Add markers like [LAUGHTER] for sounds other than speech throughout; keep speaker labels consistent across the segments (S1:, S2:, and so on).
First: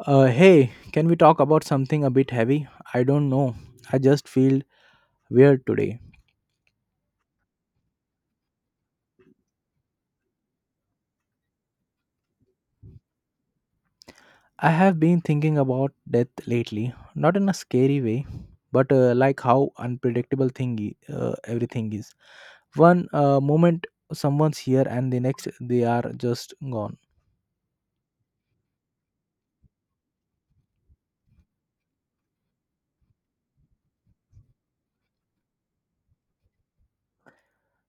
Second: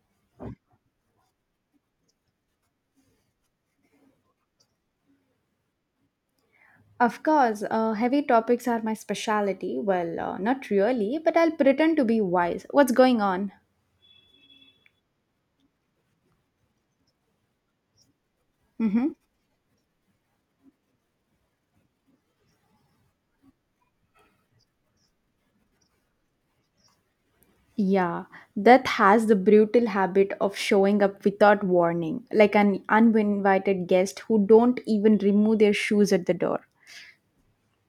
S1: Hey, can we talk about something a bit heavy? I don't know. I just feel weird today.
S2: Of course, heavy topics are my specialty. Well, not really, but I'll pretend to be wise. What's going on?
S1: I have been thinking about death lately, not in a scary way, but
S2: Hmm.
S1: like how unpredictable thingy everything is. One moment someone's here, and the next they are just gone.
S2: Yeah, death has the brutal habit of showing up without warning, like an uninvited guest who don't even remove their shoes at the door.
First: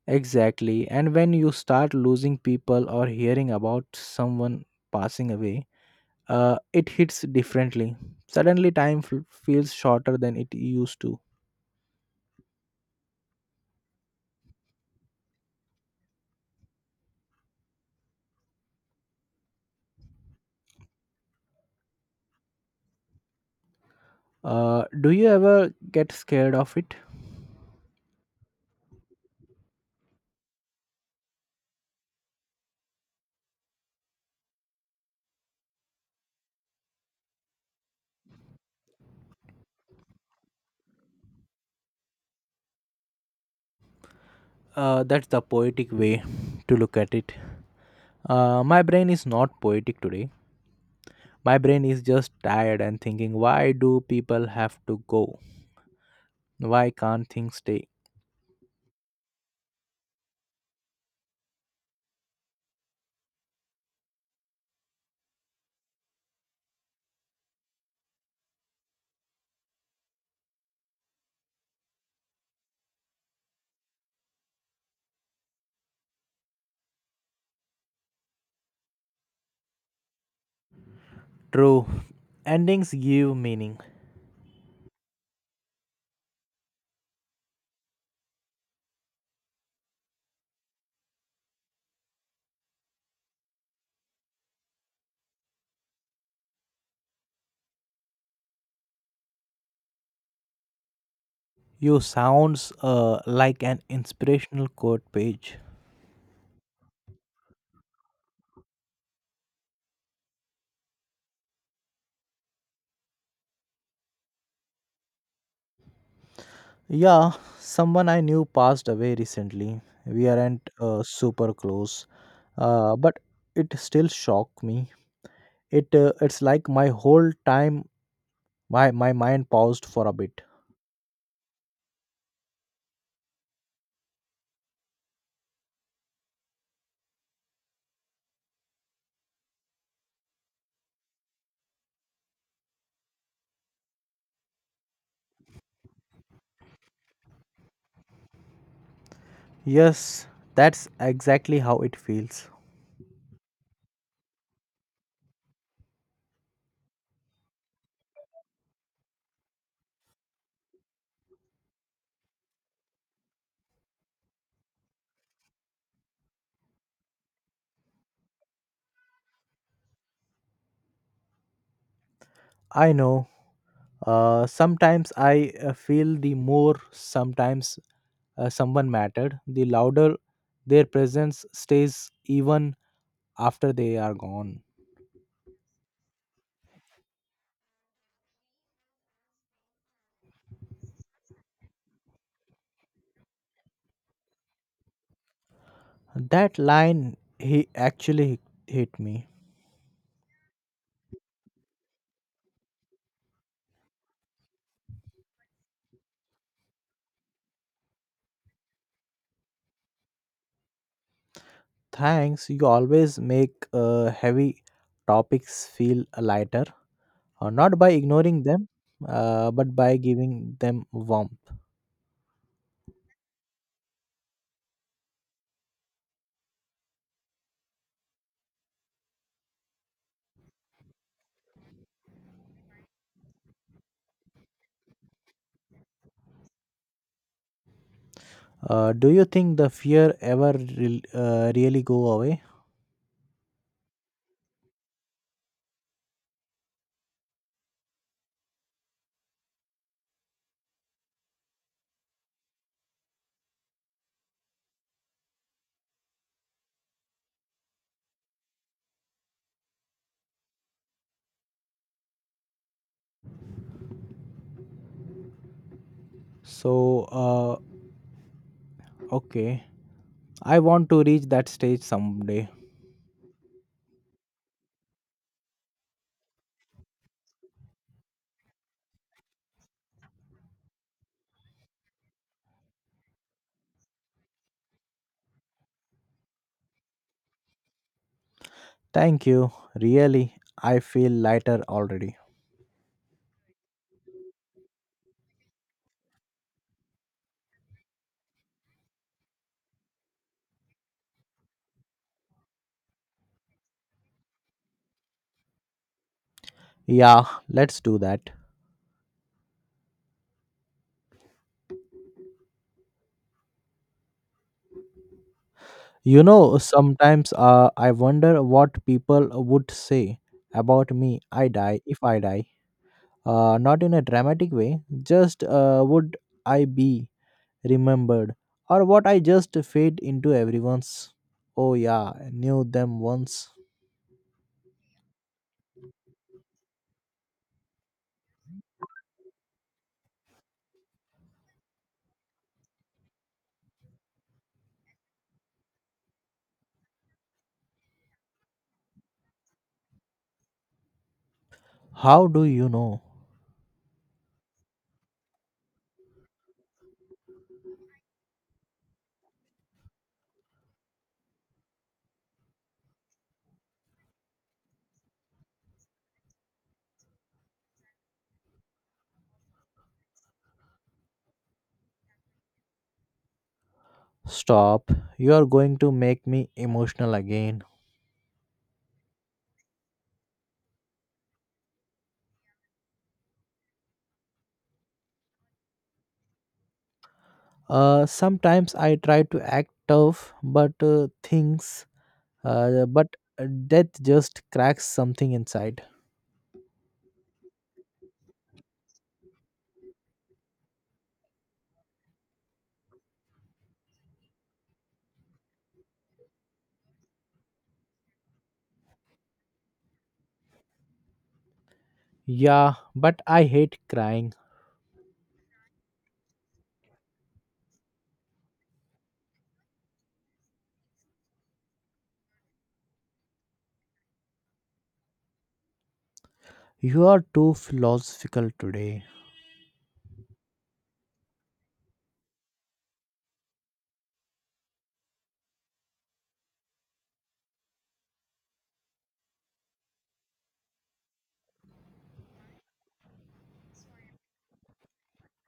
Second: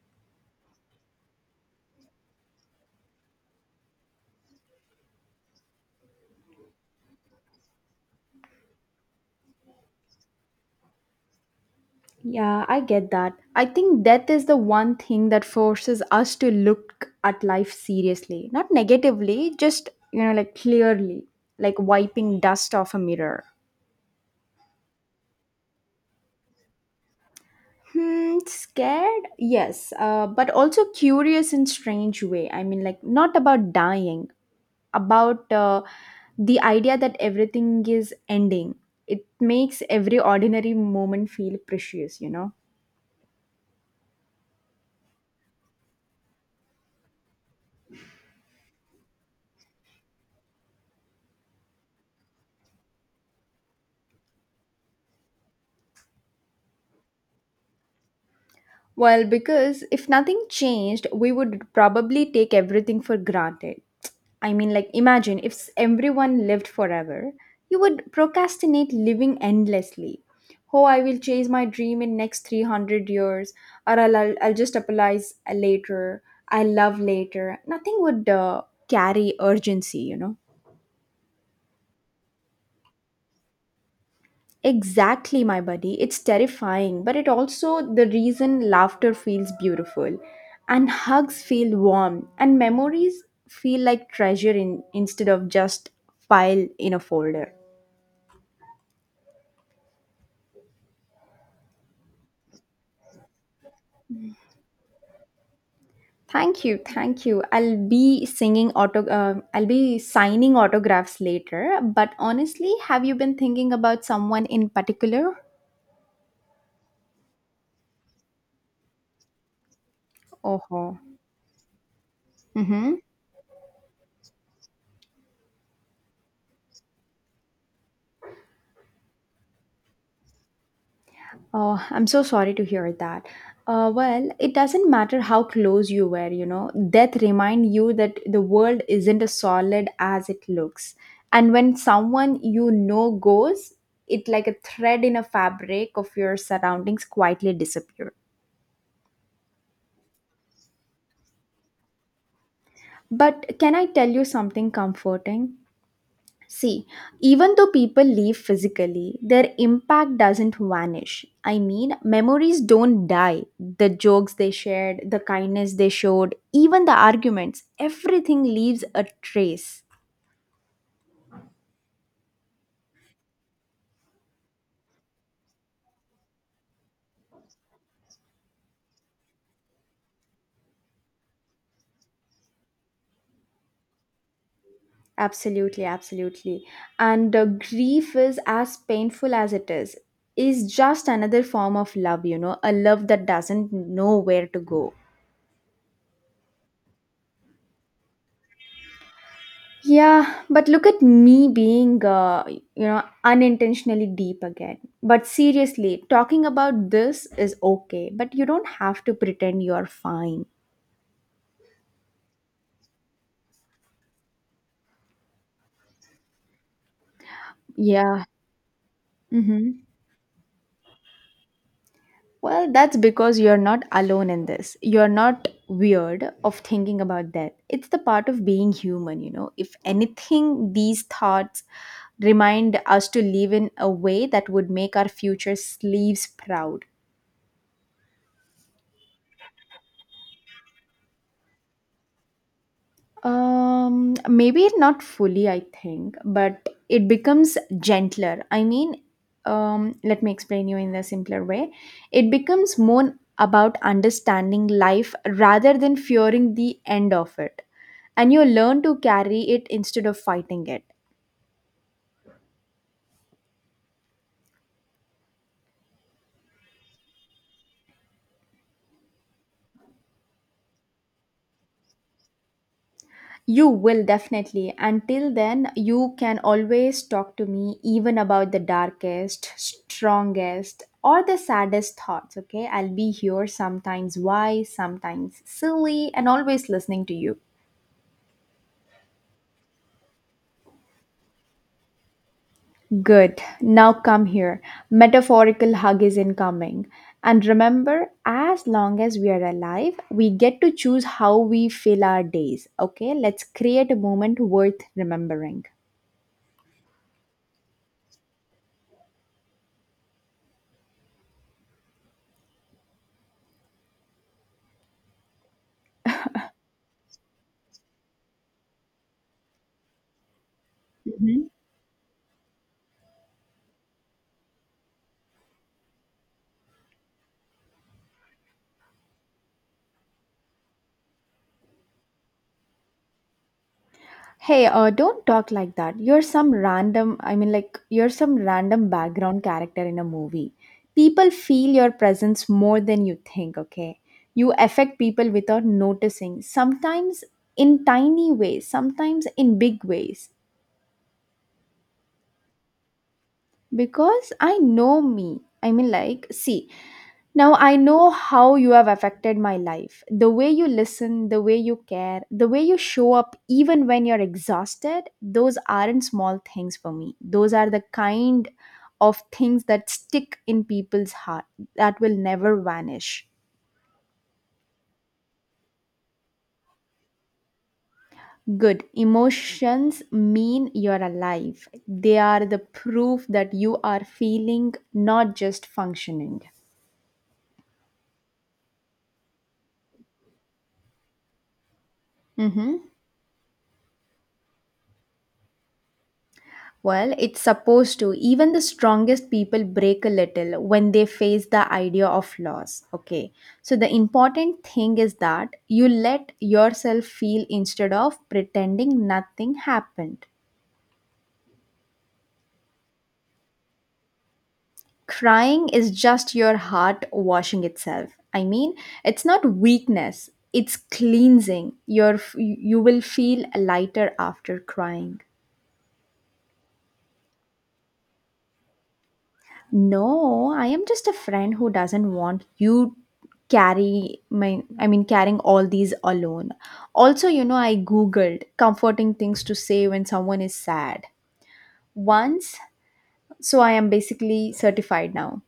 S1: Exactly. And when you start losing people or hearing about someone passing away, it hits differently. Suddenly, time feels shorter than it used to.
S2: Yeah, I get that. I think death is the one thing that forces us to look at life seriously, not negatively, just, you know, like clearly, like wiping dust off a mirror.
S1: Do you ever get scared of it?
S2: Hmm, scared? Yes, but also curious in strange way. I mean, like not about dying, about the idea that everything is ending. It makes every ordinary moment feel precious.
S1: That's the poetic way to look at it. My brain is not poetic today. My brain is just tired and thinking, why do people have to go? Why can't things stay?
S2: Well, because if nothing changed, we would probably take everything for granted. I mean, like, imagine if everyone lived forever, you would procrastinate living endlessly. Oh, I will chase my dream in next 300 years, or I'll just apply later, I love later. Nothing would carry urgency.
S1: True. Endings give meaning.
S2: Exactly, my buddy. It's terrifying, but it also the reason laughter feels beautiful, and hugs feel warm, and memories feel like treasure in instead of just file in a folder.
S1: You sounds like an inspirational quote page.
S2: Thank you, thank you. I'll be singing auto. I'll be signing autographs later. But honestly, have you been thinking about someone in particular?
S1: Yeah, someone I knew passed away recently. We aren't
S2: Oh.
S1: super close,
S2: Mm-hmm.
S1: but it still shocked me. It's like my whole time my mind paused for a bit.
S2: Oh, I'm so sorry to hear that. Well, it doesn't matter how close you were. Death remind you that the world isn't as solid as it looks. And when someone you know goes, it like a thread in a fabric of your surroundings quietly disappear.
S1: Yes, that's exactly how it feels.
S2: But can I tell you something comforting? See, even though people leave physically, their impact doesn't vanish. I mean, memories don't die. The jokes they shared, the kindness they showed, even the arguments, everything leaves a trace.
S1: I know. Sometimes I feel the more sometimes someone mattered, the louder their presence stays even after they are gone.
S2: Absolutely, absolutely. And grief is as painful as it is just another form of love, you know, a love that doesn't know where to go.
S1: That line he actually hit me.
S2: Yeah, but look at me being, you know, unintentionally deep again. But seriously, talking about this is okay, but you don't have to pretend you're fine.
S1: Thanks, you always make heavy topics feel lighter, not by
S2: Yeah.
S1: ignoring them, but
S2: Mm-hmm.
S1: by giving them warmth.
S2: Well, that's because you're not alone in this. You're not weird of thinking about death. It's the part of being human, you know. If anything, these thoughts remind us to live in a way that would make our future sleeves proud.
S1: Do you think the fear ever really go away?
S2: Maybe not fully, I think, but it becomes gentler. I mean, let me explain you in a simpler way. It becomes more about understanding life rather than fearing the end of it, and you learn to carry it instead of fighting it.
S1: So, uh, okay, I want to reach that stage someday.
S2: You will definitely. Until then, you can always talk to me even about the darkest, strongest, or the saddest thoughts, okay? I'll be here sometimes wise, sometimes silly, and always listening to you.
S1: Thank you. Really, I feel lighter already.
S2: Good. Now come here. Metaphorical hug is incoming. And remember, as long as we are alive, we get to choose how we fill our days, okay? Let's create a moment worth remembering.
S1: Yeah, let's do that. You know, sometimes I wonder what people would say about me I
S2: Mhm.
S1: die if I die. Not in a dramatic way, just would I be remembered or what I just fade into everyone's. Oh yeah, I knew them once.
S2: Hey, don't talk like that. You're some random, I mean, like, you're some random background character in a movie. People feel your presence more than you think, okay? You affect people without noticing, sometimes in tiny ways, sometimes in big ways.
S1: How do you know?
S2: Because I know me. I mean, like, see, now I know how you have affected my life. The way you listen, the way you care, the way you show up even when you're exhausted, those aren't small things for me. Those are the kind of things that stick in people's heart that will never vanish.
S1: Stop. You are going to make me emotional again.
S2: Good. Emotions mean you're alive. They are the proof that you are feeling, not just functioning.
S1: Sometimes I try to act tough, but uh, things,
S2: Mhm.
S1: uh, but uh, death just cracks something inside.
S2: Well, it's supposed to. Even the strongest people break a little when they face the idea of loss. Okay. So, the important thing is that you let yourself feel instead of pretending nothing happened.
S1: Yeah, but I hate crying.
S2: Crying is just your heart washing itself. I mean, it's not weakness, it's cleansing. Your, you will feel lighter after crying.
S1: You are too philosophical today.
S2: No, I am just a friend who doesn't want you carry my I mean carrying all these alone. Also, you know, I googled comforting things to say when someone is sad. Once, so I am basically certified now.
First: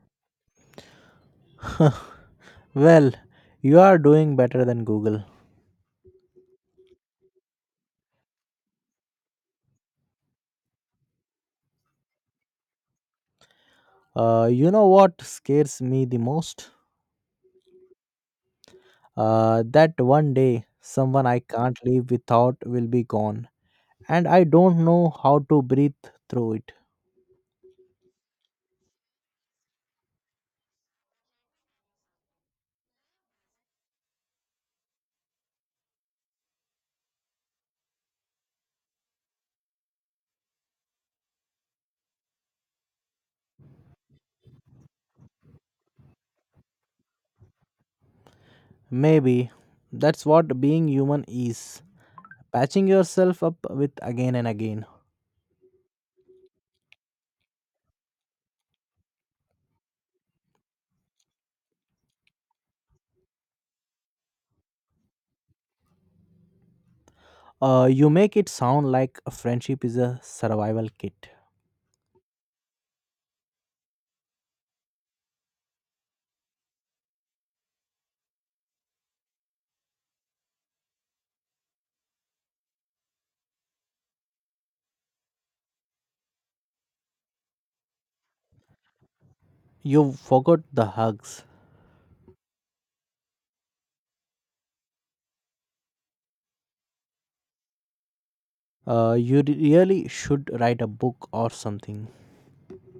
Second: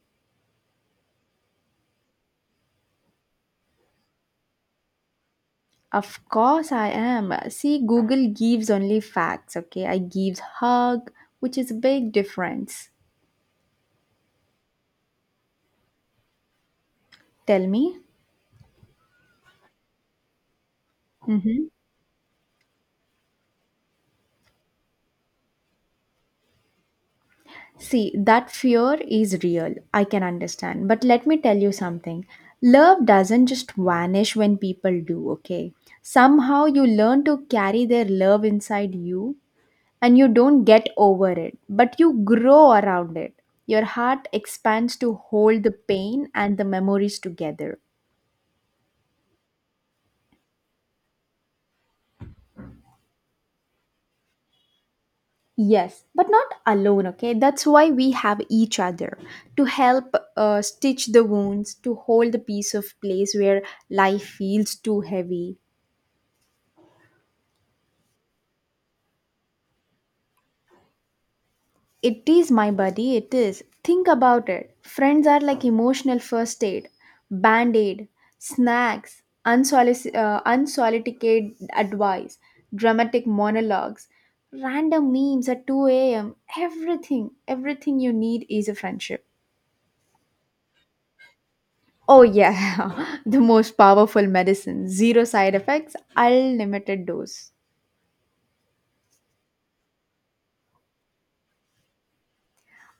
S1: [LAUGHS] Well, you are doing better than Google.
S2: Of course I am. See, Google gives only facts, okay? I gives hug, which is a big difference.
S1: You know what scares me the most?
S2: Tell me.
S1: That one day someone I
S2: Mhm.
S1: can't live without will be gone, and I don't know how to breathe through it.
S2: See, that fear is real. I can understand. But let me tell you something. Love doesn't just vanish when people do, okay? Somehow you learn to carry their love inside you and you don't get over it, but you grow around it. Your heart expands to hold the pain and the memories together.
S1: Maybe that's what being human is, patching yourself up with again and again.
S2: Yes, but not alone, okay? That's why we have each other to help stitch the wounds, to hold the piece of place where life feels too heavy.
S1: You make it sound like a friendship is a survival kit.
S2: It is my buddy, it is. Think about it. Friends are like emotional first aid, band aid, snacks, unsolicited advice, dramatic monologues, random memes at 2 a.m. Everything, everything you need is a friendship.
S1: You forgot the hugs.
S2: Oh, yeah, [LAUGHS] the most powerful medicine. Zero side effects, unlimited dose.
S1: You really should write a book or something.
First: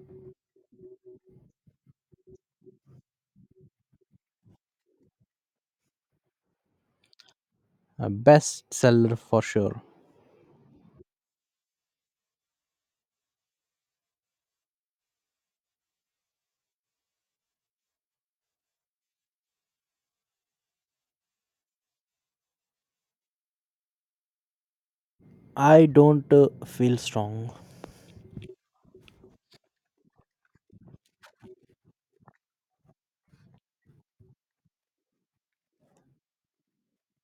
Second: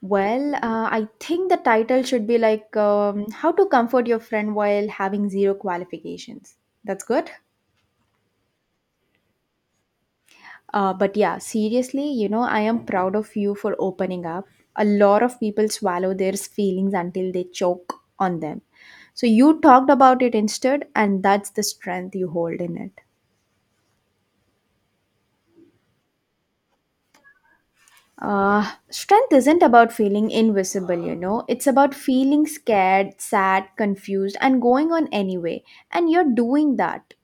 S2: Well, I think the title should be like How to Comfort Your Friend While Having Zero Qualifications. That's good.
S1: A bestseller for sure.
S2: But yeah, seriously, you know, I am proud of you for opening up. A lot of people swallow their feelings until they choke on them. So you talked about it instead, and that's the strength you hold in it.
S1: I don't feel strong.
S2: Strength isn't about feeling invisible, you know. It's about feeling scared, sad, confused, and going on anyway. And you're doing that.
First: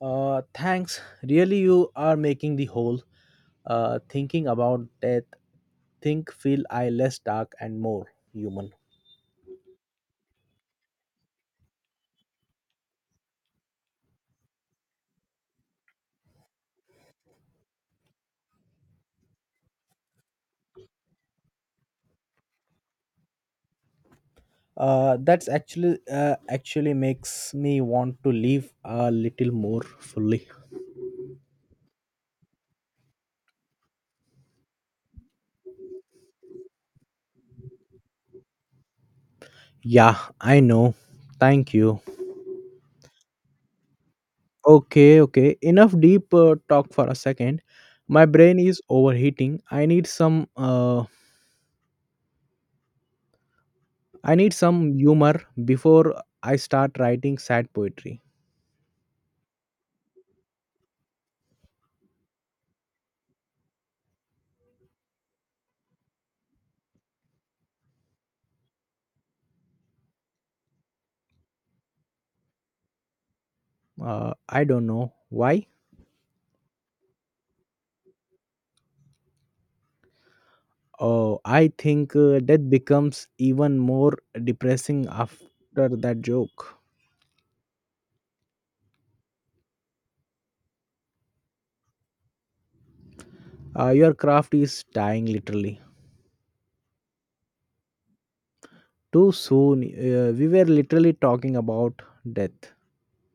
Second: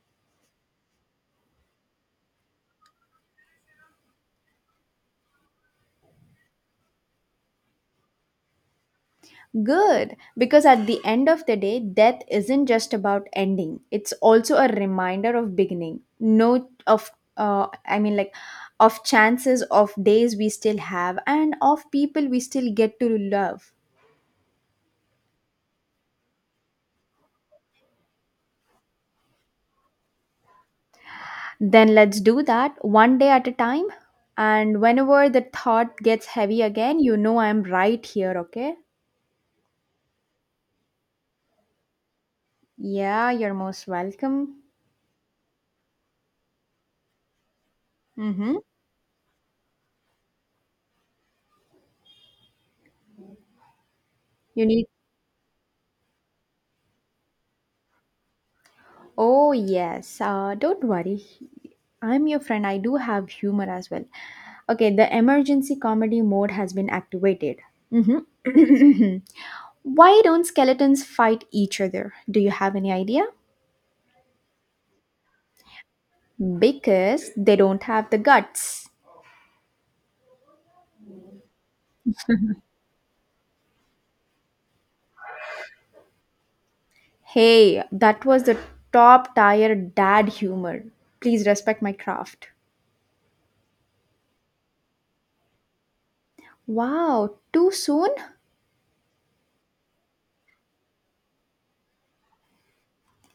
S1: Thanks. Really, you are making the whole thinking about death think feel I less dark and more human.
S2: Good. Because at the end of the day, death isn't just about ending, it's also a reminder of beginning. No, of, I mean, like, of chances, of days we still have, and of people we still get to love.
S1: That's actually actually makes me want to live a little more fully.
S2: Then let's do that one day at a time. And whenever the thought gets heavy again, you know I'm right here, okay?
S1: Yeah, I know. Thank you.
S2: Yeah, you're most welcome.
S1: Okay, okay. Enough deep talk for a second. My
S2: Mm-hmm.
S1: brain is overheating. I need
S2: You need.
S1: some humor before I start writing sad poetry.
S2: Oh, yes. Don't worry. I'm your friend. I do have humor as well. Okay, the emergency comedy mode has been activated. Mm-hmm. [COUGHS] [CLEARS THROAT] Why don't skeletons fight each other? Do you have any idea?
S1: I don't know why.
S2: Because they don't have the guts.
S1: Oh, I think death becomes even more depressing after that joke.
S2: Hey, that was the top tier dad humor. Please respect my craft.
S1: Your craft is dying, literally.
S2: Wow, too soon?
S1: Too soon. We were literally talking about death.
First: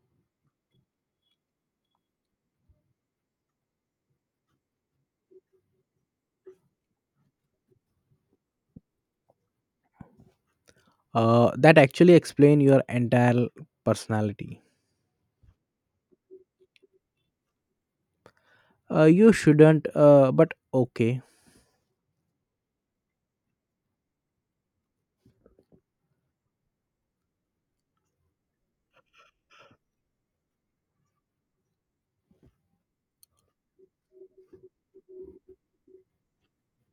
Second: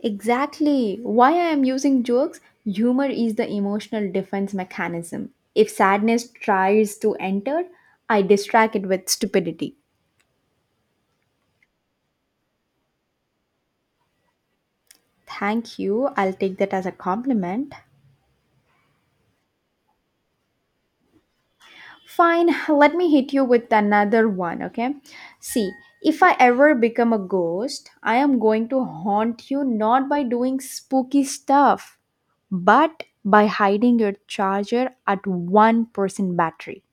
S2: Exactly. Why I am using jokes? Humor is the emotional defense mechanism. If sadness tries to enter, I distract it with stupidity.
S1: That actually explain your entire personality.
S2: Thank you. I'll take that as a compliment.
S1: You shouldn't. But okay,
S2: Fine, let me hit you with another one, okay? See, if I ever become a ghost, I am going to haunt you not by doing spooky stuff, but by hiding your charger at 1% battery.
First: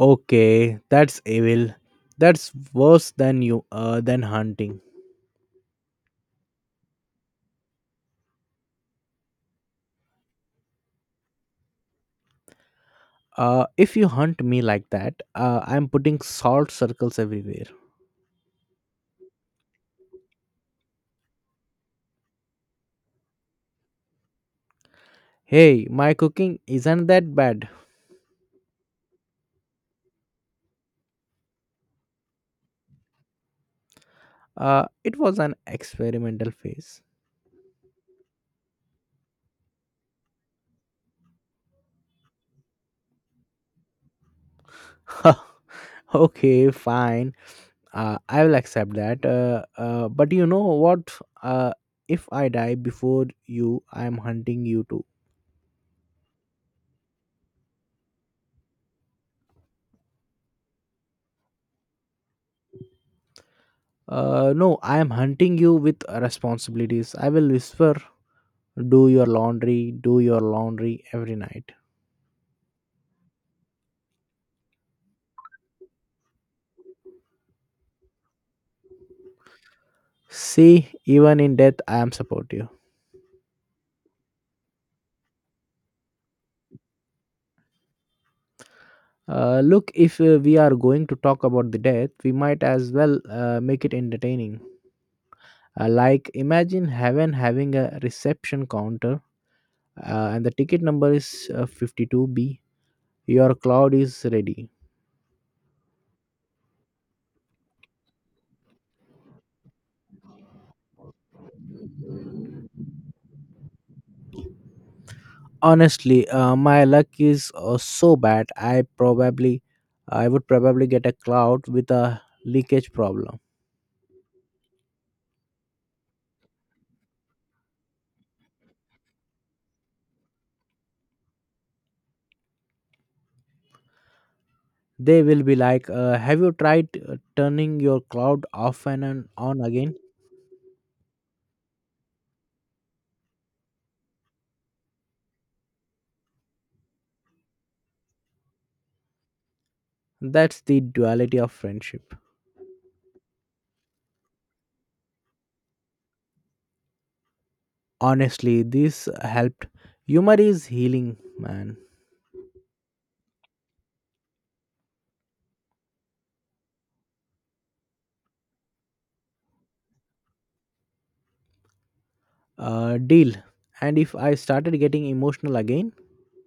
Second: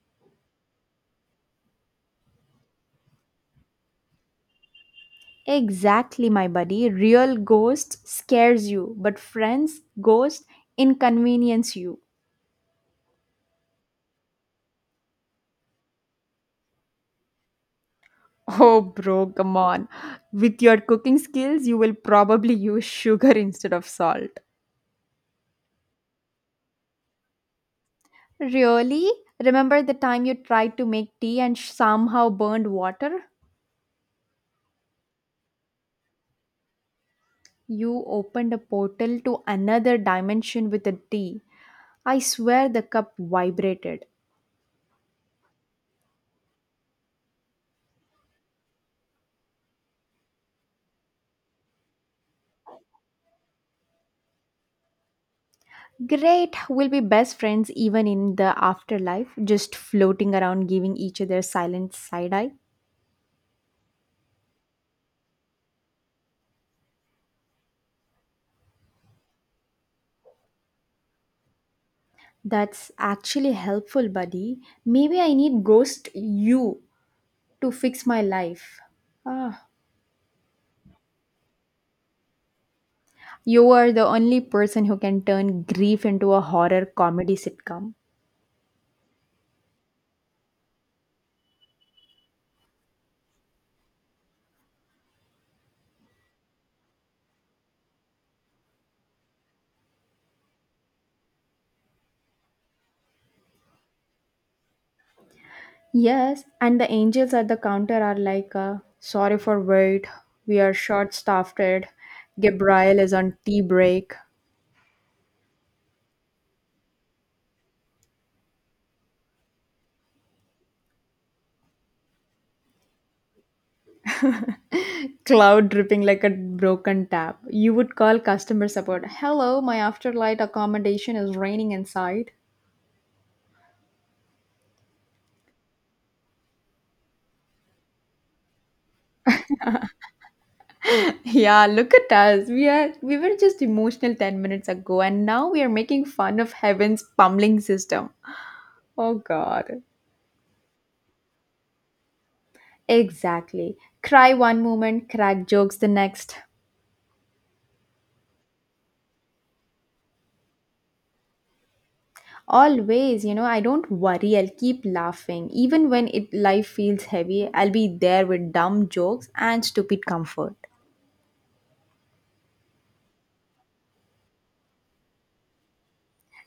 S1: okay, that's evil. That's worse than you. Than hunting.
S2: Exactly, my buddy. Real ghosts scares you, but friends, ghost inconvenience you.
S1: If you hunt me like that, I'm putting salt circles everywhere.
S2: Oh, bro, come on. With your cooking skills, you will probably use sugar [LAUGHS] instead of salt.
S1: Hey, my cooking isn't that bad.
S2: Really? Remember the time you tried to make tea and somehow burned water?
S1: It was an experimental phase.
S2: You opened a portal to another dimension with the tea. I swear the cup vibrated.
S1: [LAUGHS] Okay, fine. I will accept that but you know what, uh, if I die before you I am hunting you too.
S2: Great, we'll be best friends even in the afterlife, just floating around giving each other silent side eye.
S1: No, I am hunting you with responsibilities, I will whisper, do your laundry, do your laundry every night.
S2: That's actually helpful, buddy. Maybe I need ghost you to fix my life. Ah,
S1: See, even in death I am supportive.
S2: you are the only person who can turn grief into a horror comedy sitcom.
S1: Look, if we are going to talk about the death, we might as well make it entertaining, like imagine heaven having a reception counter, and the ticket number is 52b. Your cloud is ready.
S2: Yes, and the angels at the counter are like, sorry for wait, we are short staffed. Gabriel is on tea break.
S1: Honestly, my luck is so bad. I would probably get a cloud with a leakage problem.
S2: Cloud dripping like a broken tap. You would call customer support. Hello, my afterlight accommodation is raining inside. [LAUGHS]
S1: They will be like, "Have you tried turning your cloud off and on again?"
S2: Yeah, look at us. We were just emotional 10 minutes ago and now we are making fun of heaven's pummeling system. Oh god.
S1: That's the duality of friendship.
S2: Exactly. Cry one moment, crack jokes the next.
S1: Honestly, this helped. Humor is healing, man.
S2: Always, you know, I don't worry. I'll keep laughing. Even when it life feels heavy, I'll be there with dumb jokes and stupid comfort.
S1: Deal. And if I started getting emotional again,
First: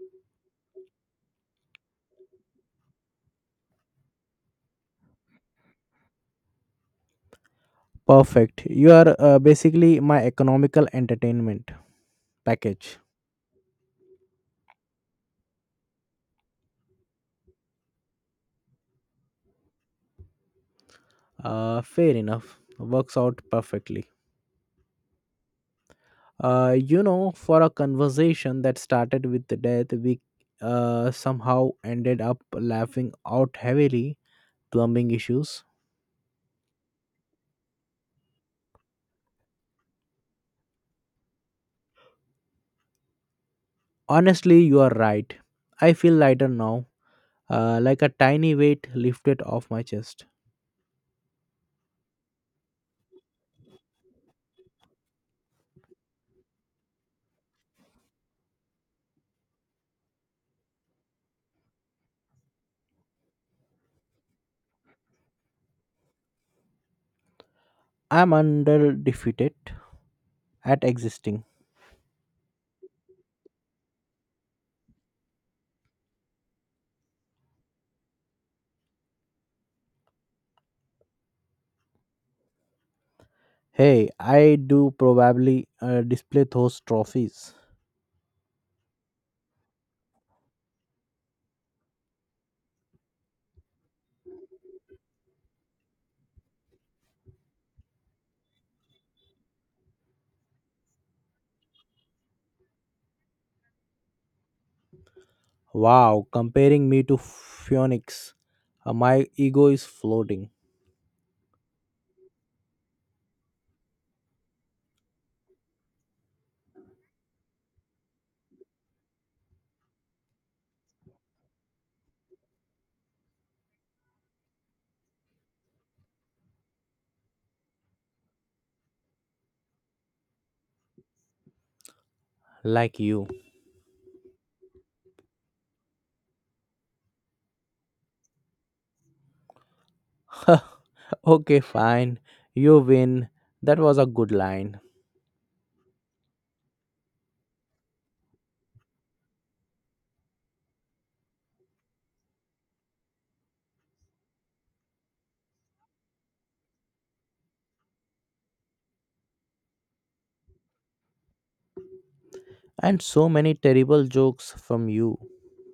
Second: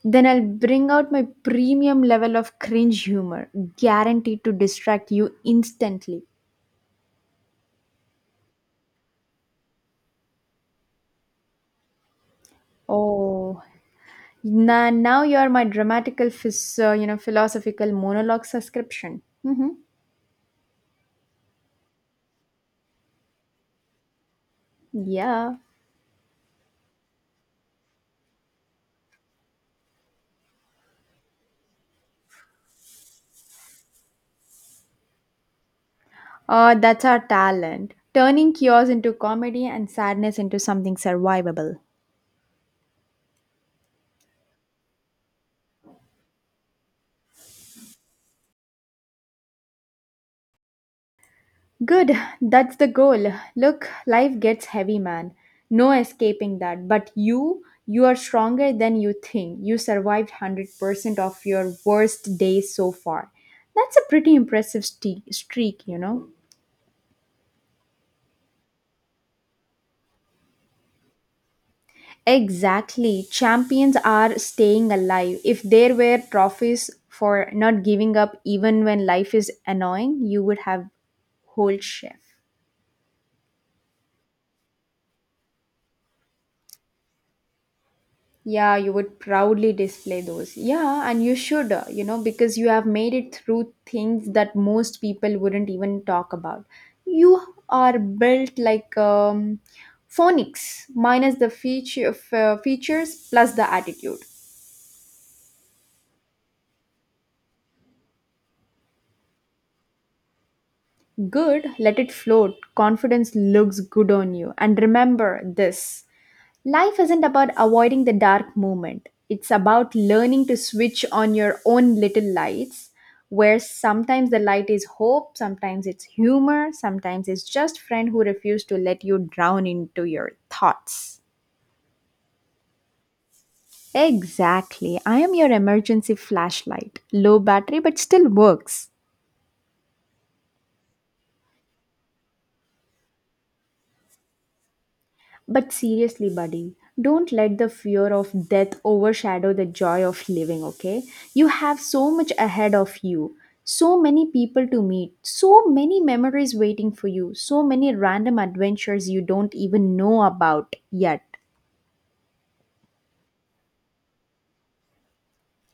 S2: Then I'll bring out my premium level of cringe humor, guaranteed to distract you instantly.
S1: perfect. You are basically my economical entertainment package.
S2: Oh, now you're my dramatical, you know, philosophical monologue subscription. Hmm.
S1: Fair enough. Works out perfectly.
S2: Yeah.
S1: You know, for a conversation that started with the death, we somehow ended up laughing out heavily plumbing issues.
S2: That's our talent, turning chaos into comedy and sadness into something survivable.
S1: Honestly, you are right. I feel lighter now, like a tiny weight lifted off my chest.
S2: Good, that's the goal. Look, life gets heavy, man. No escaping that. But you are stronger than you think. You survived 100% of your worst days so far. That's a pretty impressive streak, you know?
S1: I'm under defeated at existing.
S2: Exactly. Champions are staying alive. If there were trophies for not giving up even when life is annoying, you would have whole chef.
S1: Hey, I do probably display those trophies.
S2: Yeah, you would proudly display those. Yeah, and you should, you know, because you have made it through things that most people wouldn't even talk about. You are built like phonics, minus the feature features plus the attitude.
S1: Wow, comparing me to Phoenix. My ego is floating
S2: Good, let it float. Confidence looks good on you. And remember this. Life isn't about avoiding the dark moment. It's about learning to switch on your own little lights, where sometimes the light is hope, sometimes it's humor, sometimes it's just friend who refuse to let you drown into your thoughts.
S1: like you.
S2: Exactly. I am your emergency flashlight. Low battery but still works.
S1: [LAUGHS] Okay, fine. You win. That was a good line.
S2: But seriously, buddy, don't let the fear of death overshadow the joy of living, okay? You have so much ahead of you, so many people to meet, so many memories waiting for you, so many random adventures you don't even know about yet.
S1: And so many terrible jokes from you.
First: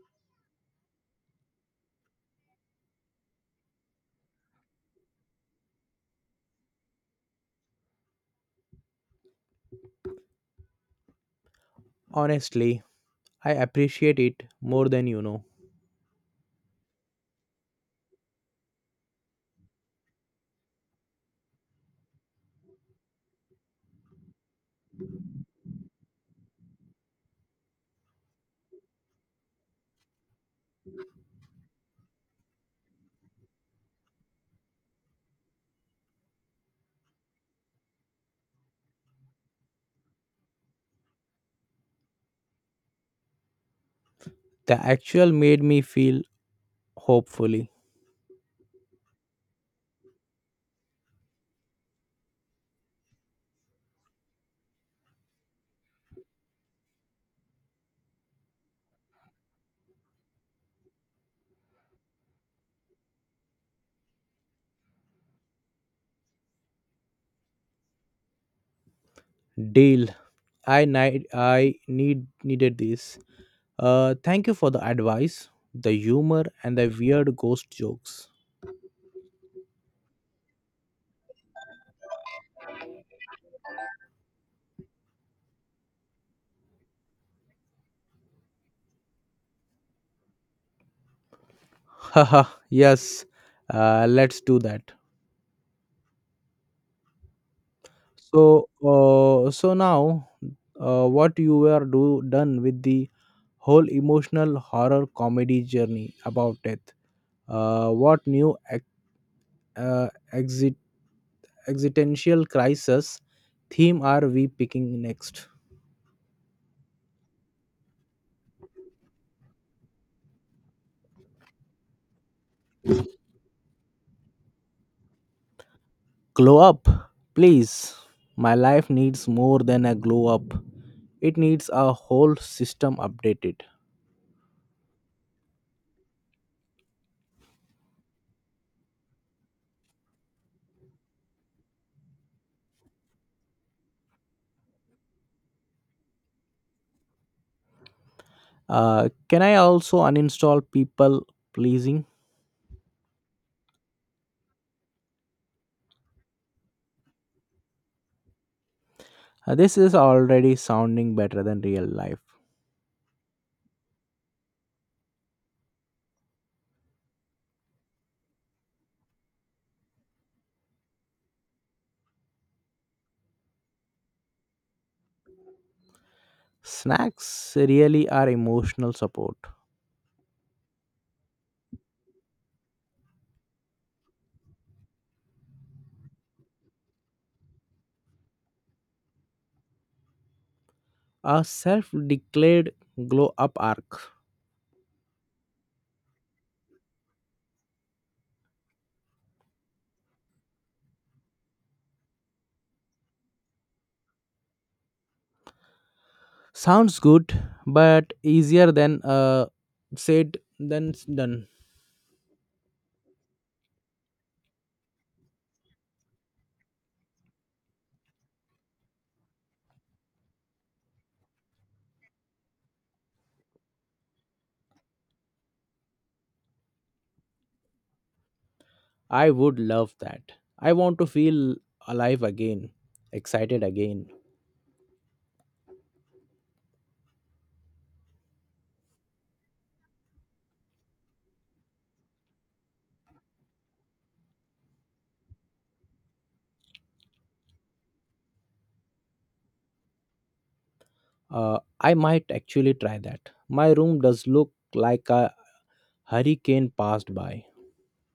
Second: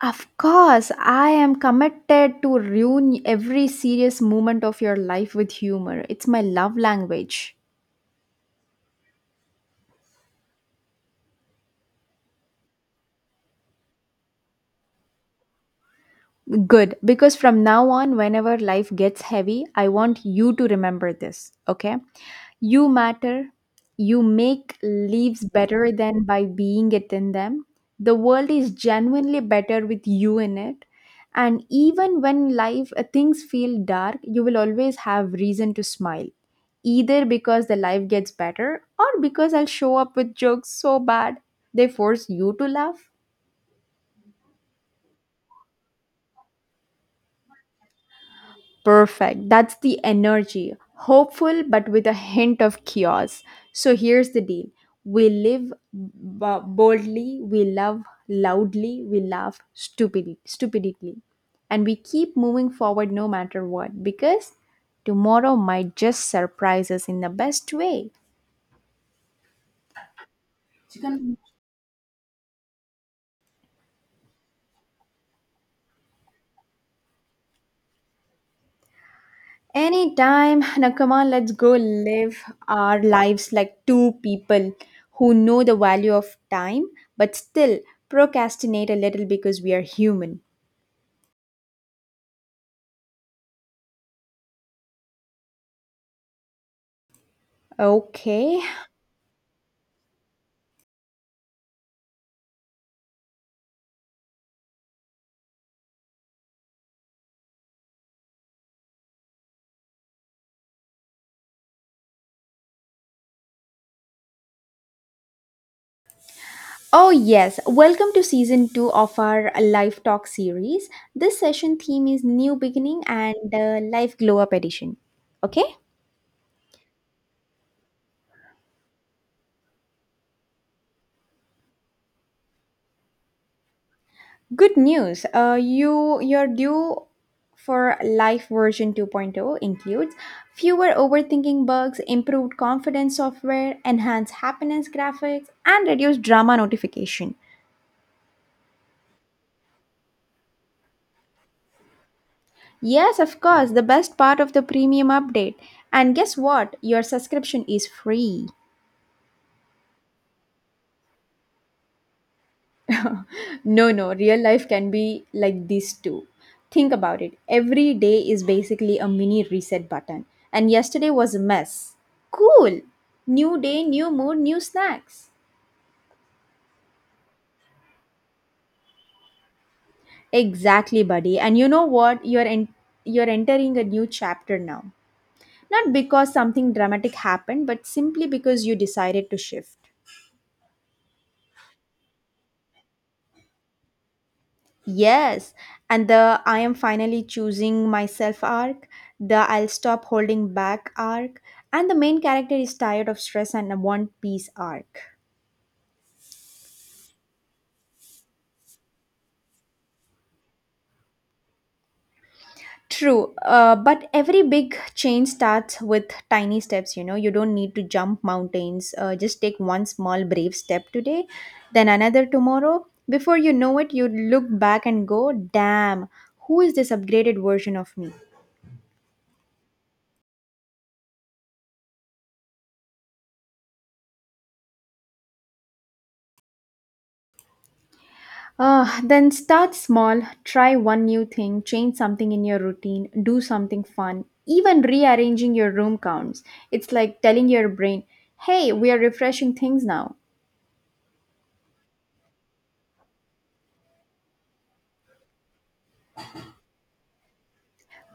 S2: Of course, I am committed to ruin every serious moment of your life with humor. It's my love language.
S1: Honestly, I appreciate it more than you know.
S2: Good, because from now on, whenever life gets heavy, I want you to remember this, okay? You matter. You make leaves better than by being it in them. The world is genuinely better with you in it. And even when life things feel dark, you will always have reason to smile. Either because the life gets better or because I'll show up with jokes so bad they force you to laugh.
S1: The actual made me feel hopefully.
S2: Perfect. That's the energy. Hopeful, but with a hint of chaos. So here's the deal. We live boldly, we love loudly, we laugh stupidly. And we keep moving forward no matter what, because tomorrow might just surprise us in the best way.
S1: Deal. I needed this. Thank you for the advice, the humor and the weird ghost jokes.
S2: Anytime. Now, come on, let's go live our lives like two people who know the value of time, but still procrastinate a little because we are human.
S1: [LAUGHS] Haha, yes. Let's do that.
S2: Okay.
S1: So now, what you were do done with the whole emotional horror comedy journey about death. What new ex- exit existential crisis theme are we picking next?
S2: Oh, yes. Welcome to season two of our Life Talk series. This session theme is New Beginning and Life Glow Up Edition. Okay.
S1: Glow up, please. My life needs more than a glow up. It needs a whole system updated.
S2: Good news. You your due for life version 2.0 includes fewer overthinking bugs, improved confidence software, enhanced happiness graphics, and reduced drama notification.
S1: Can I also uninstall people pleasing?
S2: Yes, of course, the best part of the premium update. And guess what? Your subscription is free.
S1: This is already sounding better than real life.
S2: No, no, real life can be like this too. Think about it. Every day is basically a mini reset button. And yesterday was a mess. Cool. New day, new mood, new snacks.
S1: Snacks really are emotional support.
S2: Exactly, buddy. And you know what? You're entering a new chapter now. Not because something dramatic happened, but simply because you decided to shift.
S1: A self declared glow up arc.
S2: Yes, and the I am finally choosing myself arc, the I'll stop holding back arc, and the main character is tired of stress and a one piece arc.
S1: Sounds good, but easier than said than done.
S2: True, but every big change starts with tiny steps. You know, you don't need to jump mountains. Just take one small, brave step today, then another tomorrow. Before you know it, you look back and go, damn, who is this upgraded version of me?
S1: I would love that. I want to feel alive again, excited again.
S2: Then start small, try one new thing, change something in your routine, do something fun. Even rearranging your room counts. It's like telling your brain, hey, we are refreshing things now.
S1: I might actually try that. My room does look like a hurricane passed by.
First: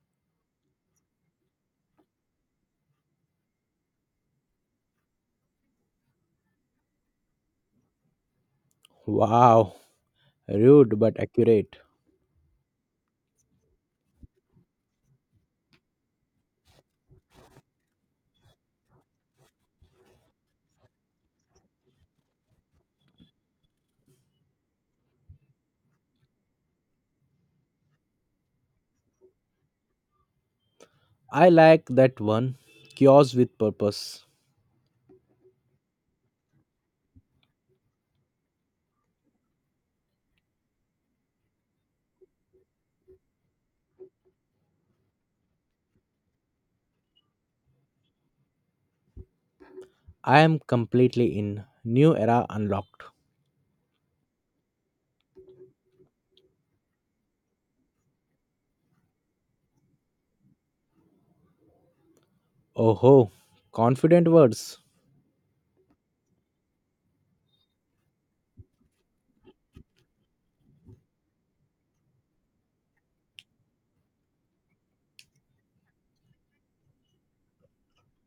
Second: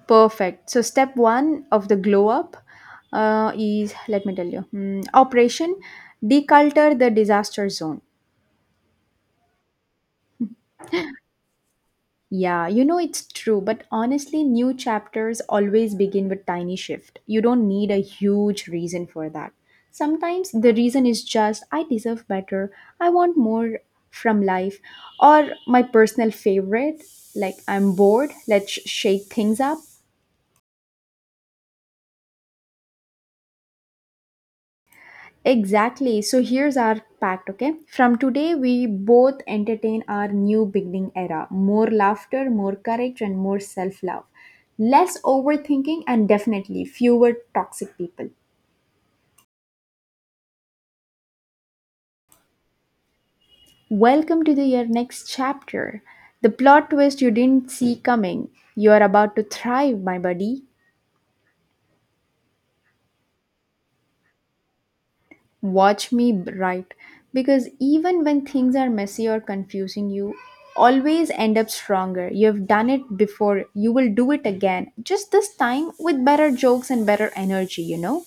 S2: Perfect. So, step one of the glow up is let me tell you, Operation Deculture the Disaster Zone.
S1: Wow, rude but accurate.
S2: Yeah, you know it's true, but honestly, new chapters always begin with tiny shift. You don't need a huge reason for that. Sometimes the reason is just I deserve better, I want more from life, or my personal favorite, like I'm bored, let's shake things up.
S1: I like that one. Cures with purpose.
S2: Exactly. So here's our pact, okay? From today, we both entertain our new beginning era, more laughter, more courage, and more self love. Less overthinking, and definitely fewer toxic people.
S1: I am completely in. New era unlocked.
S2: Welcome to the, your next chapter. The plot twist you didn't see coming. You are about to thrive, my buddy.
S1: Oh ho, confident words.
S2: Watch me write. Because even when things are messy or confusing, you always end up stronger. You have done it before, you will do it again. Just this time with better jokes and better energy, you know?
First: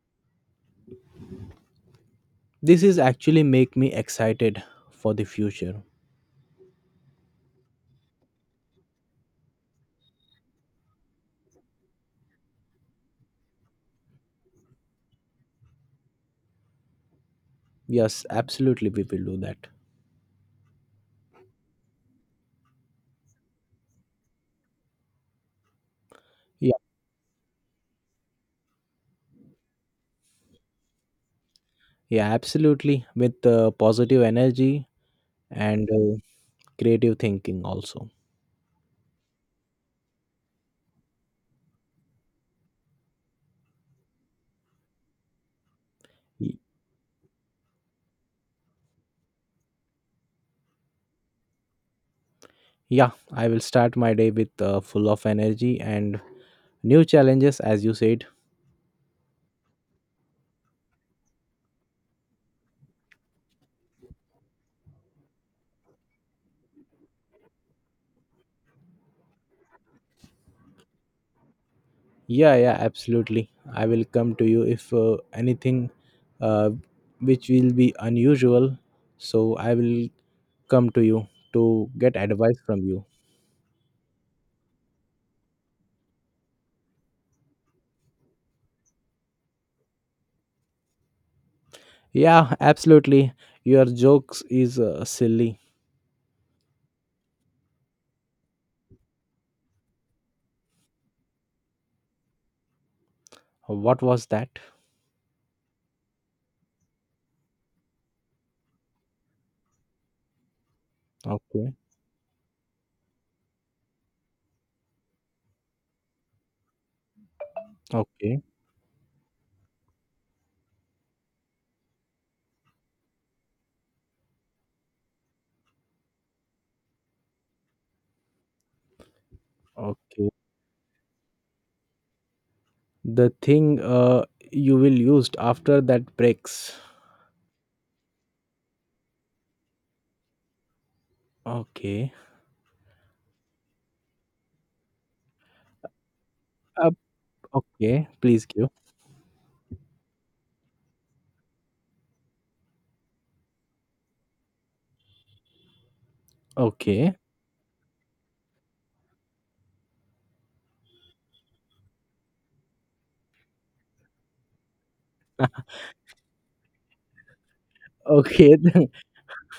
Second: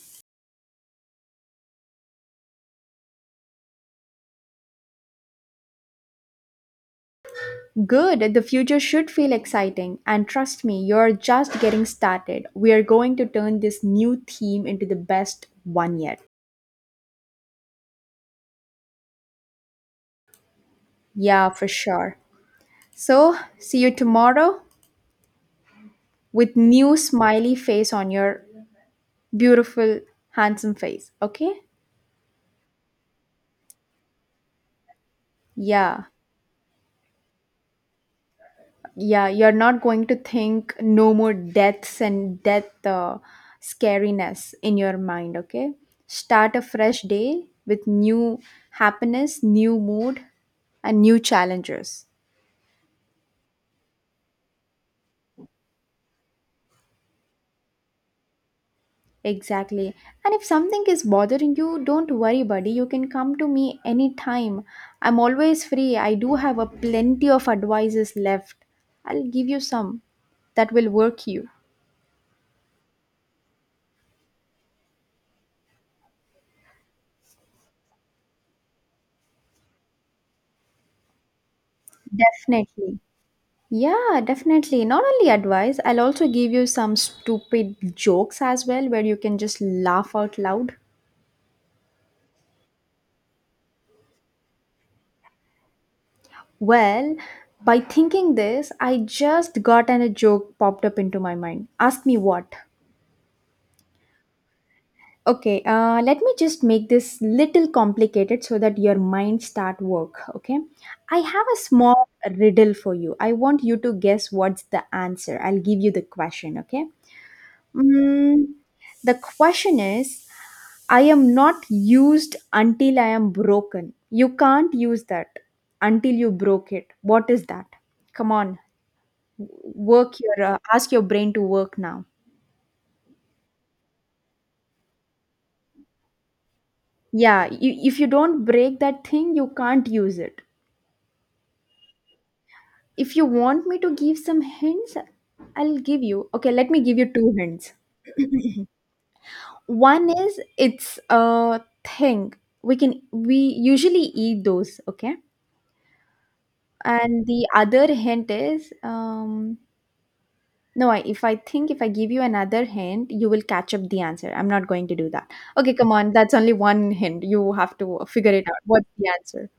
S1: This is actually make me excited for the future.
S2: Good, the future should feel exciting. And trust me, you're just getting started. We are going to turn this new theme into the best one yet.
S1: Yes, absolutely we will do that.
S2: Yeah, for sure. So, see you tomorrow with new smiley face on your beautiful handsome face, okay?
S1: Yeah, absolutely. With positive energy and
S2: Yeah,
S1: creative thinking, also.
S2: yeah, you're not going to think no more deaths and death scariness in your mind, okay? Start
S1: Y-
S2: a fresh day with new happiness, new mood, and new challenges.
S1: Yeah, I will start my day with full of energy and new challenges, as you said.
S2: Exactly. And if something is bothering you, don't worry, buddy. You can come to me anytime. I'm always free. I do have a plenty of advices left. I'll give you some that will work you.
S1: Yeah, yeah, absolutely. I will come to you if anything uh, which will be unusual. So I will come to you to get advice from
S2: Definitely.
S1: you.
S2: Yeah, definitely. Not only advice, I'll also give you some stupid jokes as well where you can just laugh out loud.
S1: Yeah, absolutely. Your jokes is silly.
S2: Well, by thinking this, I just got a joke popped up into my mind. Ask me what?
S1: What was that?
S2: Okay, let me just make this little complicated so that your mind start work, okay? I have a
S1: Okay,
S2: small riddle for you. I want you to guess what's the answer. I'll give you the question, okay?
S1: okay,
S2: Mm, the question is, I am not used until I am broken. You can't use that until you broke it. What is that? Come on, work
S1: okay.
S2: your ask your brain to work now.
S1: The thing you will used after that breaks.
S2: Yeah, you, if you don't break that thing, you can't use it.
S1: Okay.
S2: If you want me to give some hints, I'll give you. Okay, let me
S1: Uh,
S2: give you two hints.
S1: okay. Please give.
S2: One is it's a thing. We usually eat those, okay?
S1: Okay.
S2: And the other hint is No, if I think, if I give you another hint, you will catch up the answer. I'm not going to do that. Okay, come on. That's only one hint. You have to figure it
S1: Okay.
S2: out. What's
S1: [LAUGHS]
S2: the answer?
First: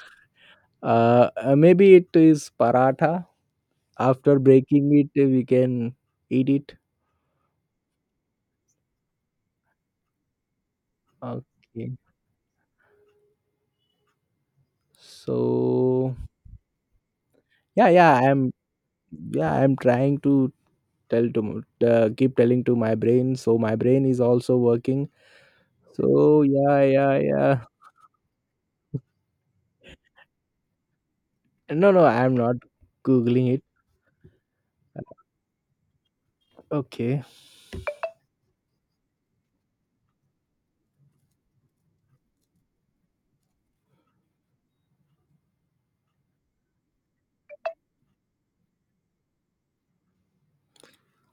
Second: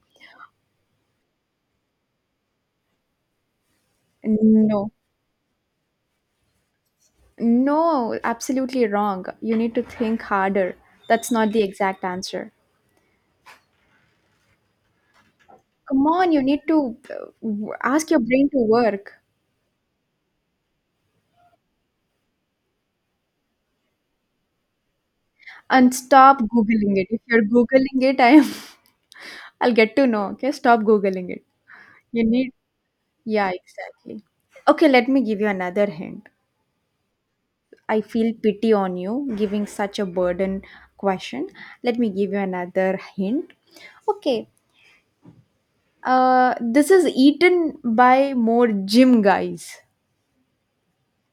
S1: Maybe it is paratha. After
S2: No.
S1: breaking it, we can eat it.
S2: No, absolutely wrong. You need to think harder. That's not the
S1: Okay.
S2: exact answer. Come
S1: So
S2: on, you need to
S1: yeah,
S2: ask
S1: yeah.
S2: your brain
S1: I'm
S2: to work
S1: Yeah, I'm trying to tell to keep telling to my brain. So my brain is also working.
S2: and stop
S1: Yeah,
S2: Googling it.
S1: yeah,
S2: If you're
S1: yeah.
S2: Googling it, I am, [LAUGHS] I'll get to know. Okay, stop Googling it.
S1: No, no.
S2: You
S1: I'm
S2: need,
S1: not
S2: yeah,
S1: googling it.
S2: exactly. Okay, let me give you another hint.
S1: Okay.
S2: I feel pity on you giving such a burden question. Let me give you another hint. Okay, this is eaten by more gym guys.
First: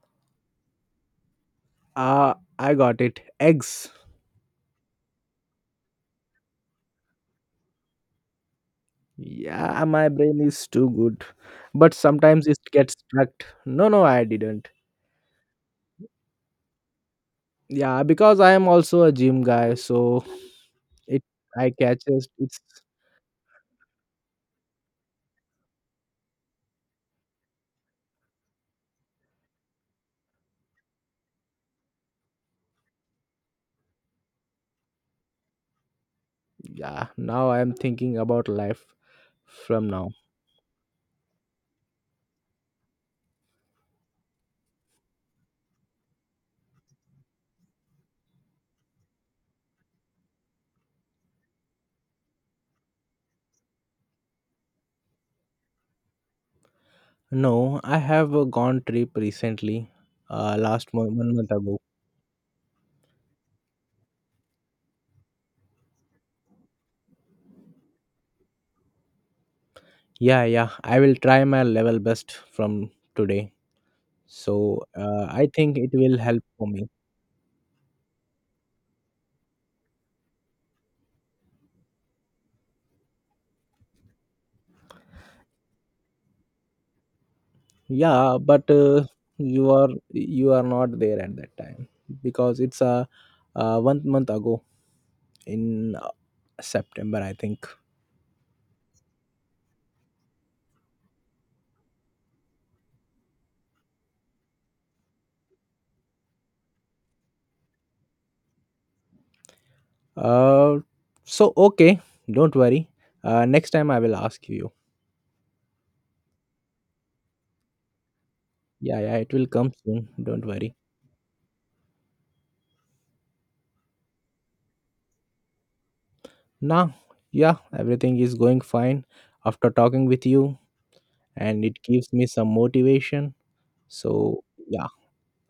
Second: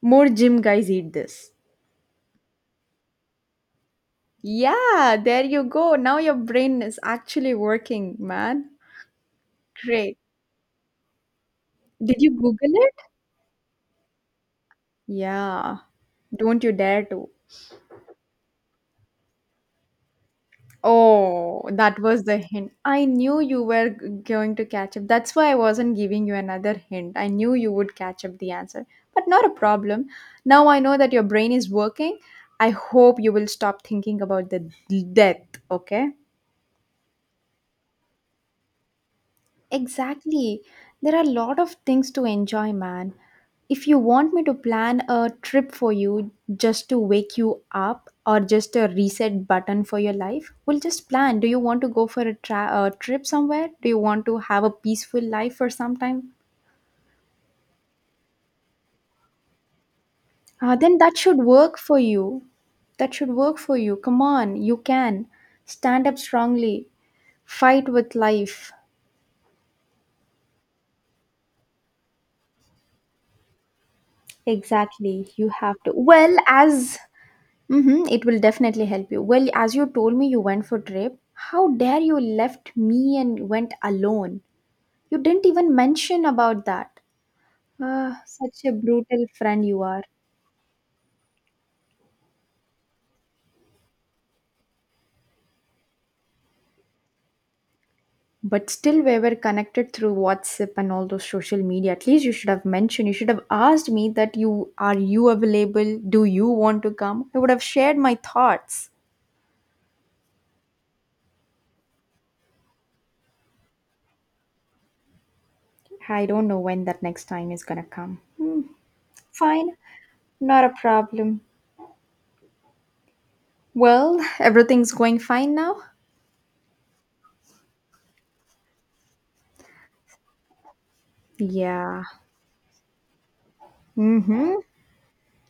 S2: More gym guys eat this.
S1: Ah, I got it. Eggs.
S2: Yeah, there you go. Now your brain is actually working, man.
S1: Yeah, my
S2: Great.
S1: brain is too good. But
S2: Did you
S1: sometimes it
S2: Google
S1: gets
S2: it?
S1: stuck. No, no, I didn't.
S2: Yeah. Don't you dare to.
S1: Yeah, because I am also a gym guy, so it
S2: Oh,
S1: I
S2: that was
S1: catches
S2: the
S1: it's
S2: hint. I knew you were going to catch up. That's why I wasn't giving you another hint. I knew you would catch up the answer. But not a problem. Now I know that your brain is working. I hope you will stop thinking about the death, okay?
S1: yeah, now I am thinking about life from now.
S2: Exactly. There are a lot of things to enjoy, man. If you want me to plan a trip for you just to wake you up or just a reset button for your life, we'll just plan. Do you want to go for a trip somewhere? Do you want to have a peaceful life for some time?
S1: No, I have a gone trip recently. Last
S2: Then
S1: month,
S2: that
S1: one
S2: should
S1: month ago.
S2: work for you. That should work for you. Come on, you can. Stand up strongly. Fight with life.
S1: Yeah, yeah. I will try my level best from today.
S2: Exactly. You
S1: I
S2: have
S1: think it
S2: to.
S1: will
S2: Well,
S1: help for me.
S2: as Mm-hmm, it will definitely help you. Well, as you told me you went for trip, how dare you left me and went alone? You didn't even mention about that. Ah,
S1: yeah
S2: such
S1: but
S2: a
S1: uh,
S2: brutal friend
S1: you
S2: you
S1: are
S2: are.
S1: you are not there at that time, because it's one month ago in September, I think.
S2: But still we were connected through WhatsApp and all those social media. At least you should have mentioned, you should have asked me that you available? Do you want to come? I would have shared my thoughts.
S1: uh so, okay, don't worry, next time I will ask you.
S2: I don't know when that next time is gonna come.
S1: Yeah, yeah, it will come
S2: Fine,
S1: soon, don't
S2: not
S1: worry.
S2: a problem. Well, [LAUGHS] everything's going fine now.
S1: Now, yeah, everything is going fine after talking with you, and it
S2: Yeah.
S1: gives me some motivation. So,
S2: Mm-hmm.
S1: yeah,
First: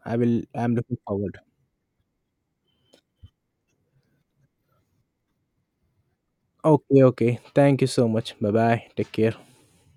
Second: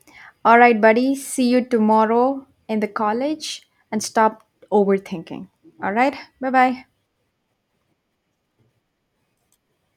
S2: All
S1: I'm
S2: right,
S1: looking
S2: buddy.
S1: forward.
S2: See you tomorrow in the college and stop overthinking. All right. Bye bye.
S1: Okay, okay, thank you so much. Bye bye, take care.